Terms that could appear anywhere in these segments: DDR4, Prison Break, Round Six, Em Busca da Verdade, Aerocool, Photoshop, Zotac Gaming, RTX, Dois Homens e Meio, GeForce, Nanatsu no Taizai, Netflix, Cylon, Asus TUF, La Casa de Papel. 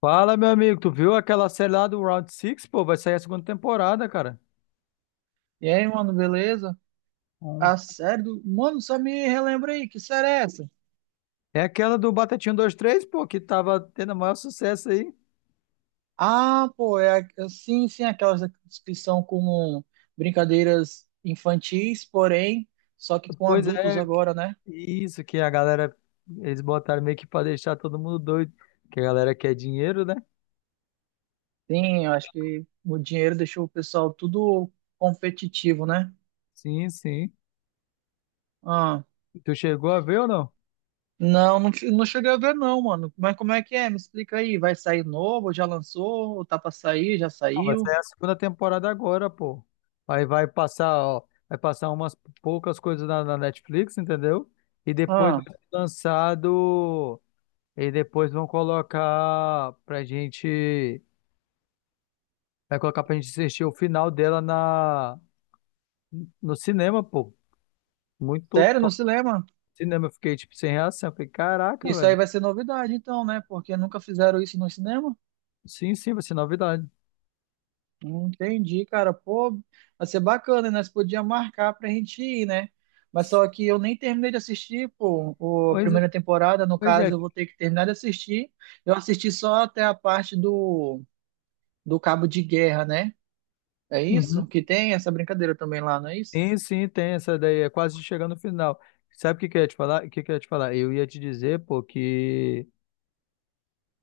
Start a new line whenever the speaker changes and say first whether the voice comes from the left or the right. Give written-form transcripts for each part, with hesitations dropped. left: Fala, meu amigo, tu viu aquela série lá do Round Six, pô? Vai sair a segunda temporada, cara.
right: E aí, mano, beleza?
left: Bom,
right: A série do... Mano, só me relembra aí, que série é essa?
left: é aquela do Batatinha dois três, pô, que tava tendo o maior sucesso aí.
right: Ah, pô, sim, sim, aquelas que são como brincadeiras infantis, porém, só que com
left: Pois
right: adultos
left: é,
right: agora, né?
left: isso que a galera, eles botaram meio que pra deixar todo mundo doido, que a galera quer dinheiro, né?
right: Sim, eu acho que o dinheiro deixou o pessoal tudo competitivo, né?
left: Sim, sim.
right: Ah,
left: Tu chegou a ver ou não?
right: não, não, não cheguei a ver não, mano. Mas como é que é? Me explica aí. Vai sair novo? Já lançou? Ou tá pra sair? Já
left: Ah, vai
right: saiu?
left: sair a segunda temporada agora, pô. Aí vai passar, ó, vai passar umas poucas coisas na Netflix, entendeu? E depois vai
right: Ah,
left: ser lançado. E depois vão colocar pra gente. Vai colocar pra gente assistir o final dela na, no cinema, pô. Muito
right: sério? No
left: top.
right: cinema?
left: Cinema, eu fiquei tipo sem reação. Eu falei, caraca,
right: Isso aí
left: velho.
right: vai ser novidade, então, né? Porque nunca fizeram isso no cinema.
left: Sim, sim, vai ser novidade.
right: Não entendi, cara. Pô, vai ser bacana, né? Nós podíamos marcar pra gente ir, né? Mas só que eu nem terminei de assistir, pô, a
left: Pois é,
right: primeira temporada. No
left: pois
right: caso,
left: é.
right: eu vou ter que terminar de assistir. Eu assisti só até a parte do cabo de guerra, né? É
left: Uhum.
right: isso? Que tem essa brincadeira também lá, não é isso?
left: Sim, sim, tem essa daí. É quase chegando no final. Sabe o que que eu ia te falar? O que que eu ia te falar? Eu ia te dizer, pô, que.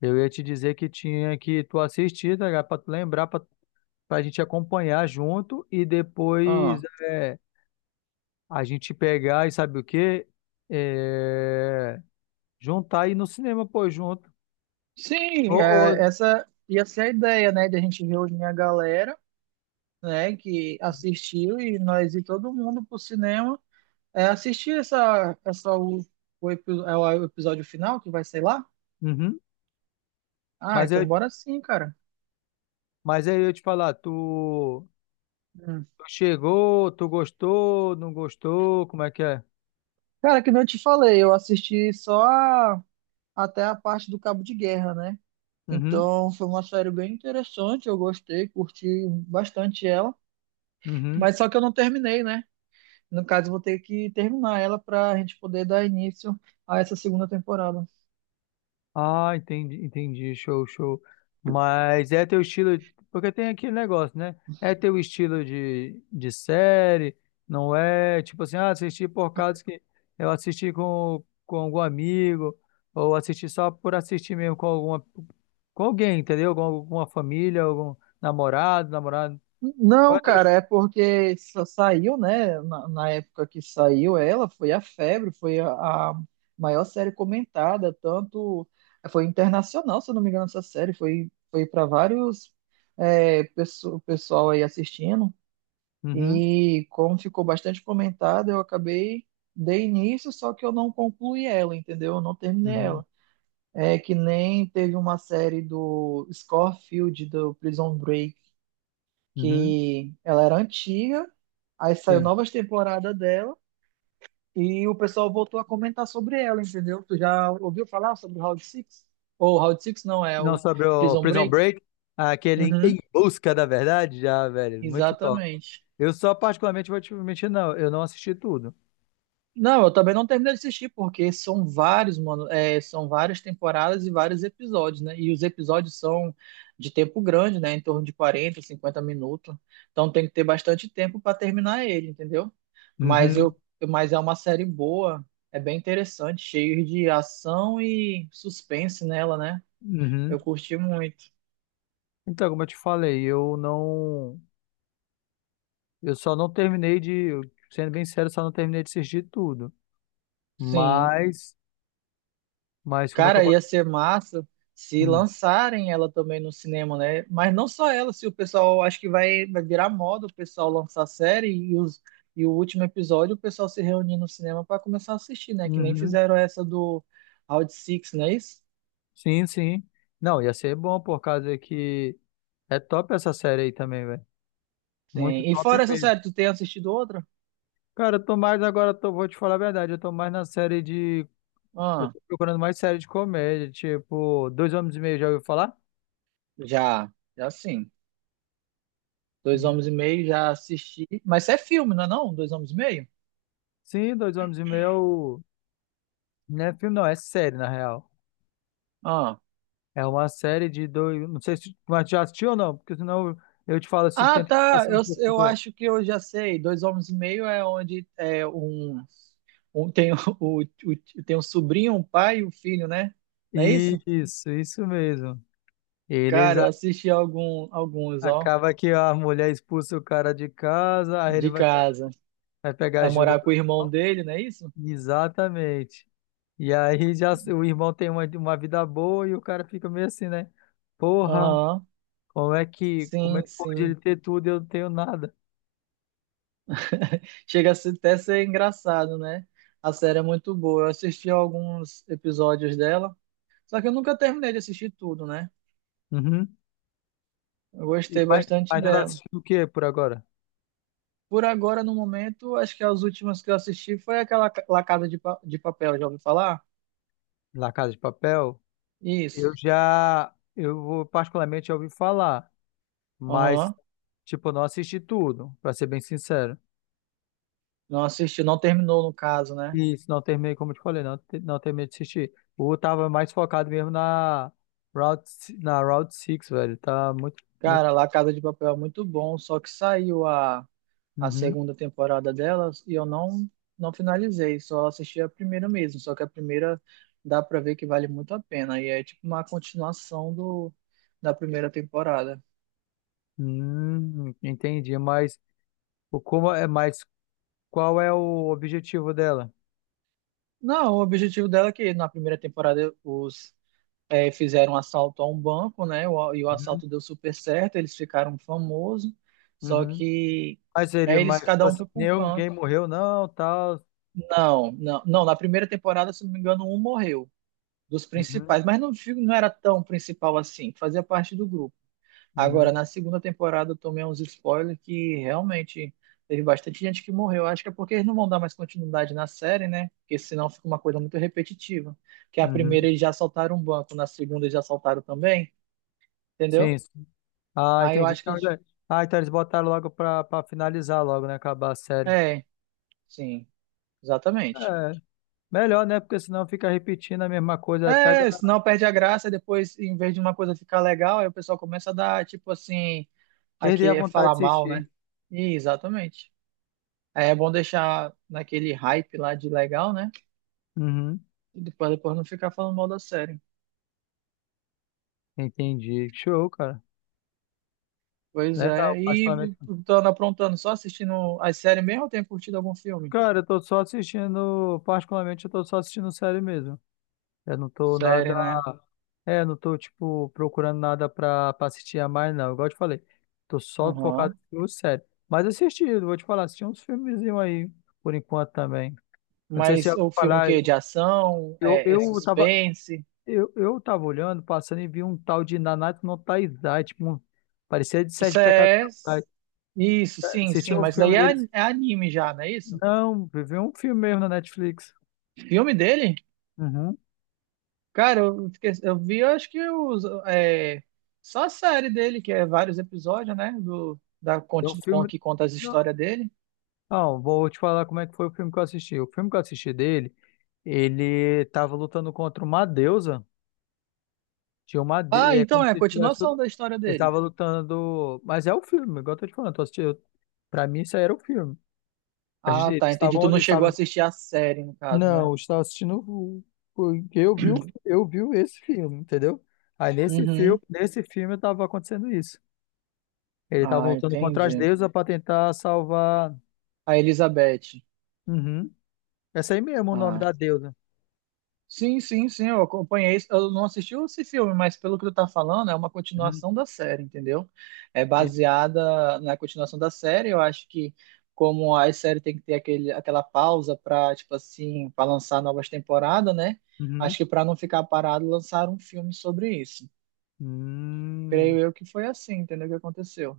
left: Eu ia te dizer que tinha que tu assistir, tá ligado? Pra tu lembrar, pra, pra gente acompanhar junto e depois.
right: Ah,
left: A gente pegar e sabe o quê? É, juntar e ir no cinema, pô, junto. Ô,
right: sim, é,
left: ô,
right: essa ia ser a ideia, né? De a gente reunir a galera, né? Que assistiu e nós ir todo mundo pro cinema. É, assistir essa é o episódio final que vai sair lá?
left: uhum.
right: Ah,
left: Mas eu,
right: então bora sim, cara.
left: mas aí eu ia te falar, tu,
right: Hum.
left: tu chegou, tu gostou, não gostou, como é que é?
right: Cara, que nem eu te falei, eu assisti só até a parte do Cabo de Guerra, né?
left: Uhum,
right: Então foi uma série bem interessante, eu gostei, curti bastante ela.
left: uhum.
right: Mas só que eu não terminei, né? No caso, eu vou ter que terminar ela pra gente poder dar início a essa segunda temporada.
left: Ah, entendi, entendi, show, show. Mas é teu estilo, porque tem aquele negócio, né? É teu estilo de série, não é tipo assim, ah, assisti por causa que eu assisti com algum amigo, ou assisti só por assistir mesmo com alguma, com alguém, entendeu? Com alguma família, algum namorado, namorado. Qual é
right: Não,
left: teu
right: cara,
left: est-
right: é porque só saiu, né? Na época que saiu ela, foi a febre, a maior série comentada, tanto foi internacional, se eu não me engano, essa série foi, foi para vários é, pessoal aí assistindo.
left: Uhum,
right: E como ficou bastante comentada, eu acabei dei início, só que eu não concluí ela, entendeu? Eu não terminei
left: uhum,
right: ela. É que nem teve uma série do Scofield do Prison Break
left: uhum,
right: que ela era antiga, aí saiu
left: entendi.
right: novas temporadas dela e o pessoal voltou a comentar sobre ela, entendeu? Tu já ouviu falar sobre o Round Six? Ou Round Six não, é
left: Não,
right: o
left: sobre o
right: Prison
left: Prison
right: Break?
left: Break, aquele
right: Uhum,
left: Em Busca da Verdade, já, velho, muito top.
right: exatamente.
left: Eu só particularmente vou te mentir, não, eu não assisti tudo.
right: Não, eu também não terminei de assistir, porque são vários, mano, é, são várias temporadas e vários episódios, né? E os episódios são de tempo grande, né? Em torno de 40, 50 minutos. Então tem que ter bastante tempo para terminar ele, entendeu? Mas
left: Uhum,
right: eu, mas é uma série boa, é bem interessante, cheio de ação e suspense nela, né?
left: uhum.
right: Eu curti muito.
left: Então, como eu te falei, eu só não terminei de, sendo bem sério, só não terminei de assistir tudo.
right: Sim.
left: Mas, mas como é que eu
right: Cara, ia
left: posso?
right: ser massa se
left: Hum,
right: lançarem ela também no cinema, né? Mas não só ela, se o pessoal acho que vai, vai virar moda o pessoal lançar a série e o último episódio o pessoal se reunir no cinema para começar a assistir, né? Que nem
left: Uhum.
right: fizeram essa do Round Six, não é isso?
left: Sim, sim. Não, ia ser bom por causa que é top essa série aí também, velho. Muito
right: Sim. E
left: top
right: fora essa
left: mesmo.
right: série, tu tem assistido outra?
left: Cara, eu tô mais agora, tô, vou te falar a verdade, eu tô mais na série de eu
right: Ah,
left: tô procurando mais série de comédia, tipo, Dois Homens e Meio, já ouviu falar?
right: já, já sim. Dois Homens e Meio já assisti. Mas isso é filme, não é não? Dois Homens e Meio?
left: Sim, Dois Homens e Meio é o... Não é filme, não, é série, na real.
right: Ah.
left: É uma série de dois... Não sei se tu já assistiu ou não, porque senão eu te falo se
right: Ah,
left: tenta
right: tá.
left: passar um pouco
right: Eu
left: do...
right: acho que eu já sei. Dois homens e meio é onde é um, um tem tem um sobrinho, um pai e um filho, né? Não é isso?
left: Isso mesmo. Eles...
right: Cara,
left: a-
right: eu assisti algum, alguns, ó,
left: acaba que a mulher expulsa o cara de casa, aí ele
right: de
left: vai, pe-
right: casa.
left: vai pegar
right: A
left: ajuda
right: morar
left: do
right: com o irmão
left: irmão.
right: dele, não é isso?
left: Exatamente. E aí já s- o irmão tem uma vida boa e o cara fica meio assim, né? Porra,
right: Aham.
left: como é que, como é
right: Sim,
left: que pode
right: sim.
left: ele ter tudo e eu não tenho nada?
right: Chega a ser- até ser engraçado, né? A série é muito boa. Eu assisti alguns episódios dela, só que eu nunca terminei de assistir tudo, né?
left: Uhum.
right: Eu
left: E,
right: gostei
left: mas,
right: bastante
left: mas tu tá
right: dela.
left: assistindo o que por agora?
right: Por agora, no momento, acho que as últimas que eu assisti foi aquela La Casa de Papel, já ouviu falar?
left: La Casa de Papel? Eu
right: Isso.
left: já, eu vou- particularmente já ouvi falar, mas,
right: Aham.
left: tipo, eu não assisti tudo, pra ser bem sincero.
right: Não assisti, não terminou no caso, né?
left: E isso, não terminei, como eu te falei, não, te- não terminei de assistir. O tava mais focado mesmo na Route, si- na Route 6, velho. Tá muito, muito.
right: Cara, La Casa de Papel é muito bom, só que saiu a
left: Uhum.
right: segunda temporada delas e eu não finalizei, só assisti a primeira mesmo. Só que a primeira dá pra ver que vale muito a pena e é tipo uma continuação da primeira temporada.
left: Entendi, mas o como é, mas qual é o objetivo dela?
right: Não, o objetivo dela é que na primeira temporada os é, fizeram um assalto a um banco, né? E o
left: Uhum.
right: assalto deu super certo, eles ficaram famosos, só
left: Uhum.
right: que
left: Mas ele,
right: aí eles
left: mas
right: cada
left: tipo
right: um
left: assim,
right: foi para um
left: ninguém
right: canto.
left: morreu, não, tal.
right: Não, não, não, na primeira temporada, se não me engano, um morreu dos
left: Uhum,
right: principais, mas não, não era tão principal assim, fazia parte do grupo. Agora,
left: uhum,
right: na segunda temporada, eu tomei uns spoilers que realmente teve bastante gente que morreu. Acho que é porque eles não vão dar mais continuidade na série, né? Porque senão fica uma coisa muito repetitiva. Que a primeira
left: uhum.
right: eles já assaltaram um banco, na segunda eles já assaltaram também, entendeu?
left: Sim, sim. Ah,
right: Aí eu
left: entendi.
right: acho que.
left: Então, já- ah, então eles botaram logo pra, pra finalizar logo, né? Acabar a série.
right: É, sim, exatamente.
left: É, melhor, né? Porque senão fica repetindo a mesma coisa até a
right: É,
left: galera
right: senão perde a graça e depois, em vez de uma coisa ficar legal, aí o pessoal começa a dar, tipo assim,
left: perder a
right: aqui é
left: vontade
right: falar
left: de
right: mal, né?
left: assistir.
right: E, exatamente. Aí é bom deixar naquele hype lá de legal, né?
left: Uhum,
right: E depois não ficar falando mal da série.
left: entendi. Show, cara.
right: Pois
left: Legal,
right: é. E
left: particularmente.
right: tu anda aprontando, só assistindo as séries mesmo ou tem curtido algum filme?
left: Cara, eu tô só assistindo, particularmente eu tô só assistindo série mesmo. Eu não tô nada.
right: Série, né?
left: É, não tô, tipo, procurando nada pra assistir a mais, não. Igual eu te falei, tô só focado
right: Aham.
left: em filme sério. Mas assisti, eu vou te falar, assisti uns filmezinhos aí, por enquanto também. Não sei se já
right: Mas
left: ouviu
right: o filme que
left: falar,
right: é de ação,
left: eu,
right: é
left: eu tava,
right: suspense.
left: eu tava olhando, passando e vi um tal de Nanatsu no Taizai, tipo, um, parecia de
right: Isso
left: Sete Pecados
right: é.
left: Capitais.
right: Isso, sim,
left: Assisti
right: sim.
left: um
right: Mas
left: filme
right: daí é,
left: deles,
right: é anime já, não é isso?
left: não, vi um filme mesmo na Netflix.
right: Filme dele?
left: Uhum.
right: Cara, eu, eu vi, eu acho que os, é, só a série dele, que é vários episódios, né? Do, da,
left: É um
right: conti- com-
left: filme.
right: que conta as histórias dele.
left: Não, vou te falar como é que foi o filme que eu assisti. O filme que eu assisti dele, ele tava lutando contra uma deusa. Tinha uma
right: Ah,
left: de... É
right: então
left: como
right: é a
left: se tivesse... Ele
right: continuação da história dele.
left: estava lutando... Mas é o filme, igual eu tô te falando. Eu tô assistindo... Pra mim, isso aí era o filme. A gente...
right: Ah, tá, entendi. Tu não
left: Eles
right: chegou a
left: estavam...
right: assistir a série, no caso,
left: Não,
right: né?
left: eu estava assistindo... o- porque eu vi, o- eu vi esse filme, entendeu? Aí
right: Uhum.
left: nesse filme estava acontecendo isso. Ele estava
right: Ah,
left: lutando contra as
right: entendi.
left: deusas para tentar salvar...
right: A Elizabeth.
left: Uhum. Essa aí mesmo é o nome
right: Ah.
left: da deusa.
right: Sim, sim, sim, eu acompanhei. Eu não assisti esse filme, mas pelo que tu tá falando, é uma
left: Uhum.
right: continuação da série, entendeu? É
left: Sim.
right: baseada na continuação da série. Eu acho que, como a série tem que ter aquele, aquela pausa para, tipo assim, para lançar novas temporadas, né?
left: Uhum.
right: Acho que para não ficar parado, lançaram um filme sobre isso.
left: Hum,
right: Creio eu que foi assim, entendeu? O que aconteceu.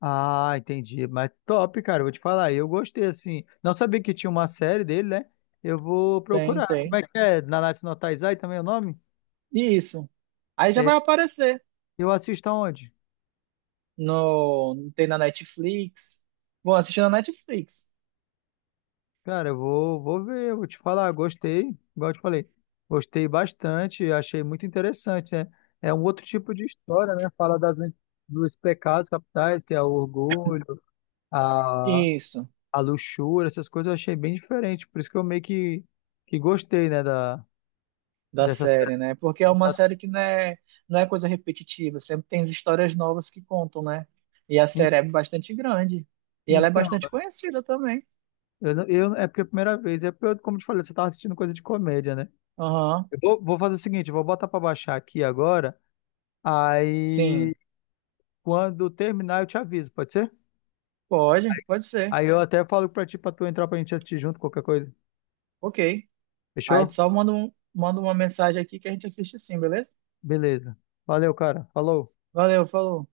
left: ah, entendi. Mas top, cara. Eu vou te falar. Eu gostei, assim. Não sabia que tinha uma série dele, né? Eu vou
right: Tem,
left: procurar. Como
right: tem.
left: é que é? Nanatsu no Taizai também é o nome?
right: E isso. Aí já vai
left: É,
right: aparecer
left: eu assisto aonde?
right: no, tem na Netflix. Bom, assistir na Netflix.
left: Cara, eu vou, vou ver. Eu vou te falar. Gostei. Igual eu te falei. Gostei bastante. Achei muito interessante, né? É um outro tipo de história, né? Fala das, dos pecados capitais, que é o orgulho, a,
right: Isso.
left: a luxúria, essas coisas eu achei bem diferente. Por isso que eu meio que gostei, né?
right: da
left: Dessa série.
right: série, né? Porque é
left: Que
right: uma
left: tá?
right: série que não é, não é coisa repetitiva, sempre tem as histórias novas que contam, né? E a
left: En-
right: série é bastante grande. E ela é
left: então,
right: bastante conhecida também.
left: eu, não- eu- é porque é a primeira vez. É porque, eu, como eu te falei, você tava assistindo coisa de comédia, né?
right: Aham,
left: Eu vou, vou fazer o seguinte, eu vou botar pra baixar aqui agora.
right: sim.
left: Aí, quando terminar, eu te aviso, pode ser?
right: Pode, pode ser.
left: Aí eu até falo pra ti, pra tu entrar pra gente assistir junto, qualquer coisa.
right: Ok. Aí tu
left: Fechou?
right: só manda uma mensagem aqui que a gente assiste sim, beleza?
left: Beleza. Valeu, cara. Falou.
right: Valeu, falou.